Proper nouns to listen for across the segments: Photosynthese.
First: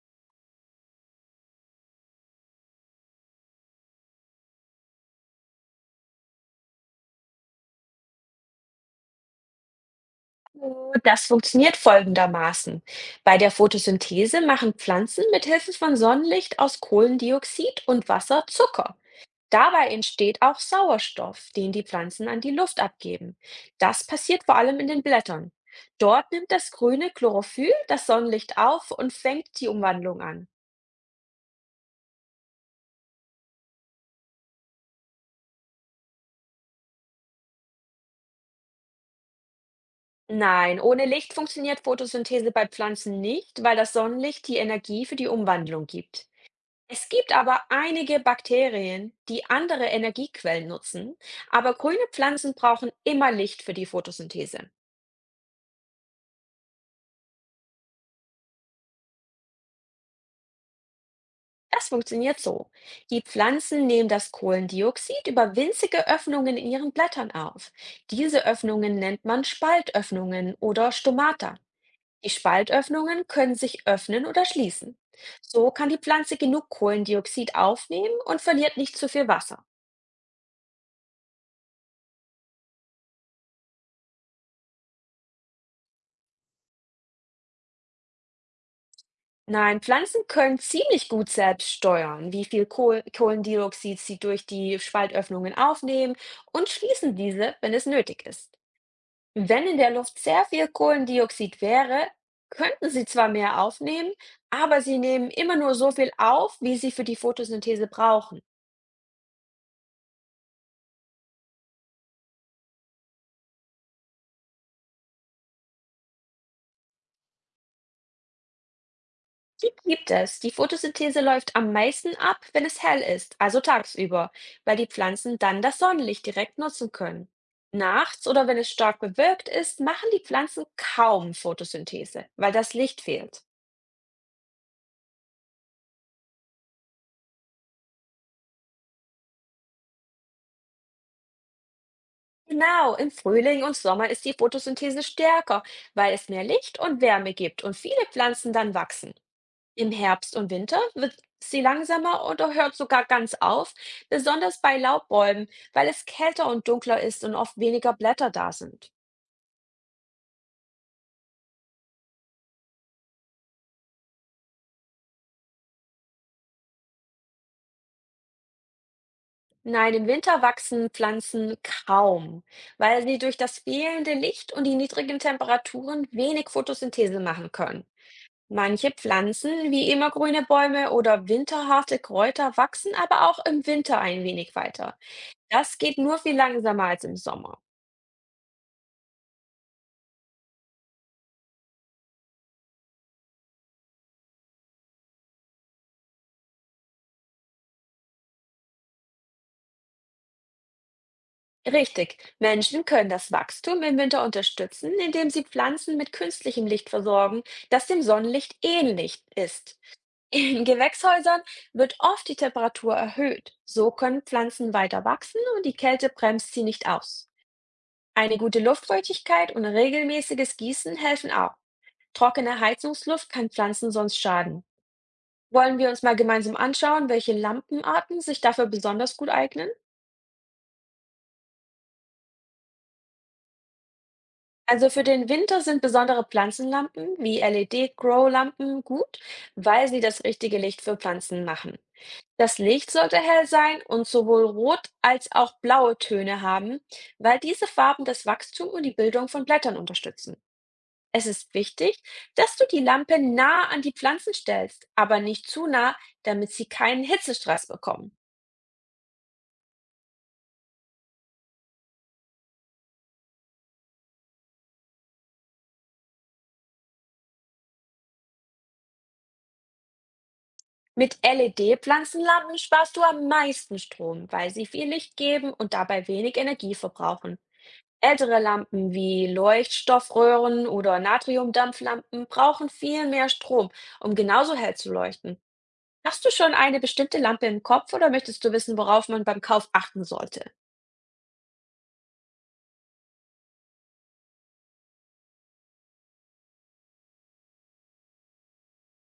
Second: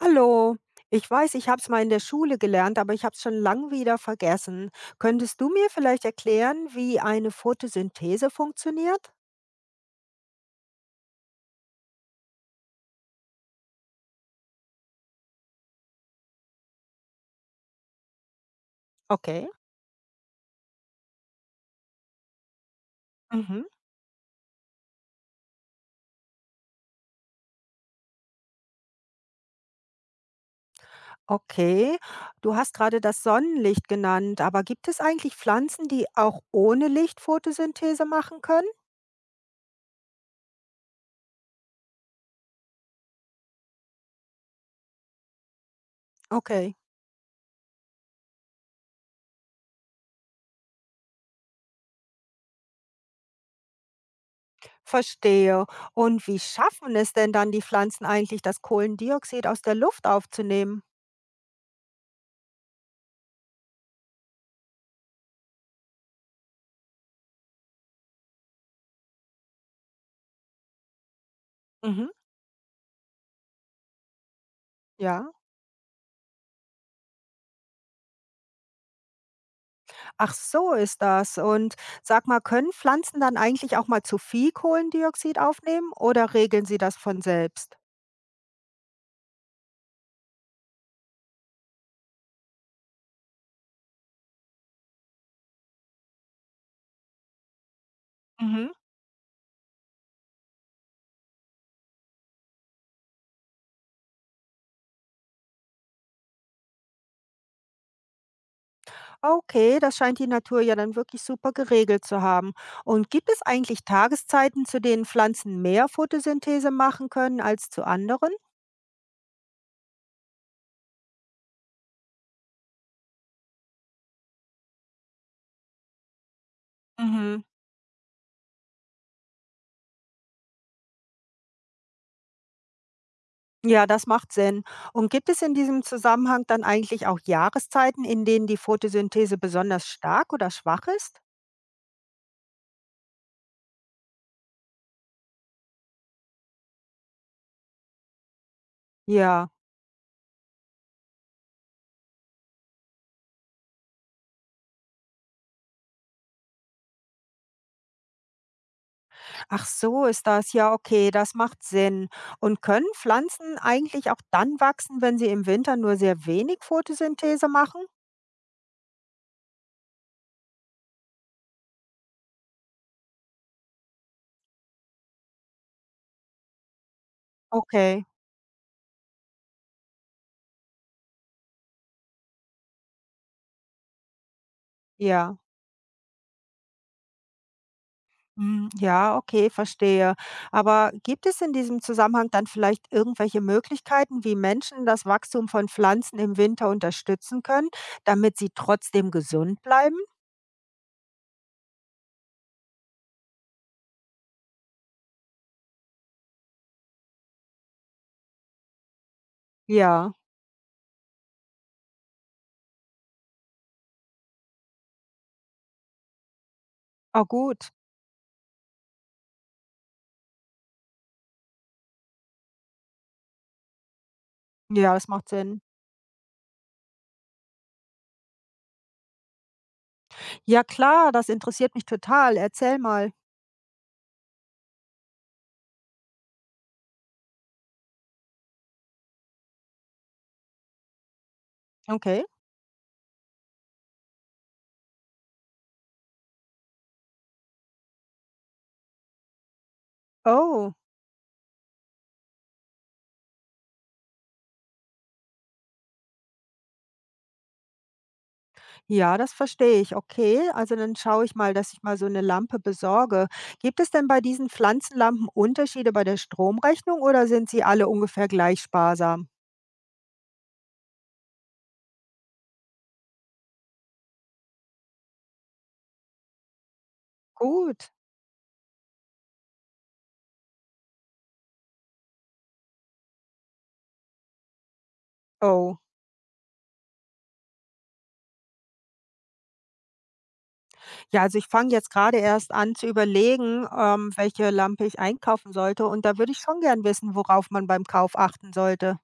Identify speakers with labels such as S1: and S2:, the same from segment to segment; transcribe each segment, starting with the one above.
S1: Hallo, ich weiß, ich habe es mal in der Schule gelernt, aber ich habe es schon lang wieder vergessen. Könntest du mir vielleicht erklären, wie eine Photosynthese funktioniert?
S2: Das funktioniert folgendermaßen. Bei der Photosynthese machen Pflanzen mit Hilfe von Sonnenlicht aus Kohlendioxid und Wasser Zucker.
S1: Okay.
S2: Dabei entsteht auch Sauerstoff, den die Pflanzen an die Luft abgeben.
S1: Mhm.
S2: Das passiert vor allem in den Blättern. Dort nimmt das grüne Chlorophyll das Sonnenlicht auf und fängt die Umwandlung an.
S1: Okay, du hast gerade das Sonnenlicht genannt, aber gibt es eigentlich Pflanzen, die auch ohne Licht Photosynthese machen können?
S2: Nein, ohne Licht funktioniert Photosynthese bei Pflanzen nicht, weil das Sonnenlicht die Energie für die Umwandlung gibt.
S1: Okay,
S2: Es gibt aber einige Bakterien, die andere Energiequellen nutzen, aber grüne Pflanzen brauchen immer Licht für die Photosynthese.
S1: verstehe. Und wie schaffen es denn dann die Pflanzen eigentlich, das Kohlendioxid aus der Luft aufzunehmen?
S2: Das funktioniert so. Die Pflanzen nehmen das Kohlendioxid über winzige Öffnungen in ihren Blättern auf. Diese Öffnungen nennt man Spaltöffnungen oder Stomata.
S1: Mhm.
S2: Die Spaltöffnungen können sich öffnen oder schließen.
S1: Ja.
S2: So kann die Pflanze genug Kohlendioxid aufnehmen und verliert nicht zu viel Wasser.
S1: Ach so ist das. Und sag mal, können Pflanzen dann eigentlich auch mal zu viel Kohlendioxid aufnehmen oder regeln sie das von selbst?
S2: Nein, Pflanzen können ziemlich gut selbst steuern, wie viel Kohlendioxid sie durch die Spaltöffnungen aufnehmen und schließen diese, wenn es nötig ist.
S1: Mhm.
S2: Wenn in der Luft sehr viel Kohlendioxid wäre, könnten sie zwar mehr aufnehmen, aber sie nehmen immer nur so viel auf, wie sie für die Photosynthese brauchen.
S1: Okay, das scheint die Natur ja dann wirklich super geregelt zu haben. Und gibt es eigentlich Tageszeiten, zu denen Pflanzen mehr Photosynthese machen können als zu anderen?
S2: Die gibt es. Die Photosynthese läuft am meisten ab, wenn es hell ist, also tagsüber, weil die Pflanzen dann das Sonnenlicht direkt nutzen können.
S1: Mhm.
S2: Nachts oder wenn es stark bewölkt ist, machen die Pflanzen kaum Photosynthese, weil das Licht fehlt.
S1: Ja, das macht Sinn. Und gibt es in diesem Zusammenhang dann eigentlich auch Jahreszeiten, in denen die Photosynthese besonders stark oder schwach ist?
S2: Genau, im Frühling und Sommer ist die Photosynthese stärker, weil es mehr Licht und Wärme gibt und viele Pflanzen dann wachsen.
S1: Ja.
S2: Im Herbst und Winter wird sie langsamer oder hört sogar ganz auf, besonders bei Laubbäumen, weil es kälter und dunkler ist und oft weniger Blätter da sind.
S1: Ach so ist das. Ja, okay, das macht Sinn. Und können Pflanzen eigentlich auch dann wachsen, wenn sie im Winter nur sehr wenig Photosynthese machen?
S2: Nein, im Winter wachsen Pflanzen kaum, weil sie durch das fehlende Licht und die niedrigen Temperaturen wenig Photosynthese machen können.
S1: Okay,
S2: Manche Pflanzen, wie immergrüne Bäume oder winterharte Kräuter, wachsen aber auch im Winter ein wenig weiter.
S1: ja.
S2: Das geht nur viel langsamer als im Sommer.
S1: Hm, ja, okay, verstehe. Aber gibt es in diesem Zusammenhang dann vielleicht irgendwelche Möglichkeiten, wie Menschen das Wachstum von Pflanzen im Winter unterstützen können, damit sie trotzdem gesund bleiben?
S2: Richtig. Menschen können das Wachstum im Winter unterstützen, indem sie Pflanzen mit künstlichem Licht versorgen, das dem Sonnenlicht ähnlich ist.
S1: Ja,
S2: In Gewächshäusern wird oft die Temperatur erhöht. So können Pflanzen weiter wachsen und die Kälte bremst sie nicht
S1: ah
S2: aus.
S1: gut.
S2: Eine gute Luftfeuchtigkeit und regelmäßiges Gießen helfen auch. Trockene Heizungsluft kann Pflanzen sonst schaden.
S1: Ja, das macht Sinn.
S2: Wollen wir uns mal gemeinsam anschauen, welche Lampenarten sich dafür besonders gut eignen?
S1: Ja, klar, das interessiert mich total. Erzähl mal.
S2: Also für den Winter sind besondere Pflanzenlampen wie LED-Grow-Lampen gut, weil sie das richtige Licht für Pflanzen machen.
S1: Okay.
S2: Das Licht sollte hell sein und sowohl rot als auch blaue Töne haben, weil diese Farben das Wachstum und die Bildung von Blättern unterstützen.
S1: Oh.
S2: Es ist wichtig, dass du die Lampe nah an die Pflanzen stellst, aber nicht zu nah, damit sie keinen Hitzestress bekommen.
S1: Ja, das verstehe ich. Okay, also dann schaue ich mal, dass ich mal so eine Lampe besorge. Gibt es denn bei diesen Pflanzenlampen Unterschiede bei der Stromrechnung oder sind sie alle ungefähr gleich sparsam?
S2: Mit LED-Pflanzenlampen sparst du am meisten Strom, weil sie viel Licht geben und dabei wenig Energie verbrauchen.
S1: Gut.
S2: Ältere Lampen wie Leuchtstoffröhren oder Natriumdampflampen brauchen viel mehr Strom, um genauso hell zu leuchten.
S1: Oh.
S2: Hast du schon eine bestimmte Lampe im Kopf oder möchtest du wissen, worauf man beim Kauf achten sollte?
S1: Ja, also ich fange jetzt gerade erst an zu überlegen, welche Lampe ich einkaufen sollte und da würde ich schon gern wissen, worauf man beim Kauf achten sollte.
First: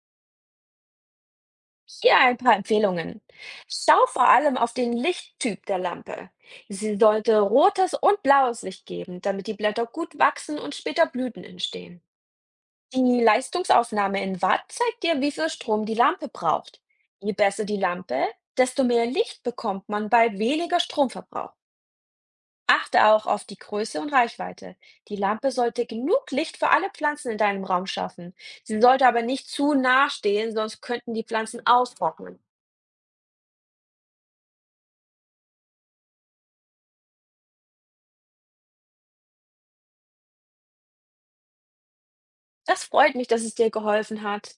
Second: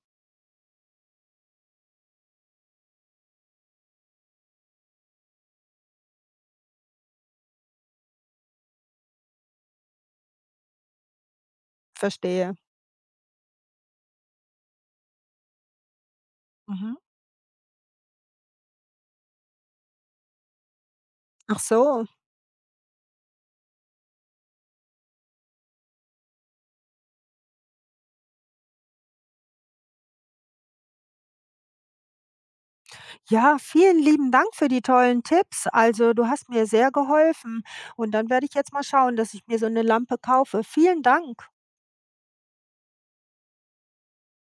S2: Hier ein paar Empfehlungen. Schau vor allem auf den Lichttyp der Lampe. Sie sollte rotes und blaues Licht geben, damit die Blätter gut wachsen und später Blüten entstehen.
S1: Verstehe.
S2: Die Leistungsaufnahme in Watt zeigt dir, wie viel Strom die Lampe braucht.
S1: Mhm.
S2: Je besser die Lampe, desto mehr Licht bekommt man bei weniger Stromverbrauch.
S1: Ach so.
S2: Achte auch auf die Größe und Reichweite. Die Lampe sollte genug Licht für alle Pflanzen in deinem Raum schaffen. Sie sollte aber nicht zu nah stehen, sonst könnten die Pflanzen austrocknen.
S1: Ja, vielen lieben Dank für die tollen Tipps. Also, du hast mir sehr geholfen und dann werde ich jetzt mal schauen, dass ich mir so eine Lampe kaufe. Vielen Dank.
S2: Das freut mich, dass es dir geholfen hat.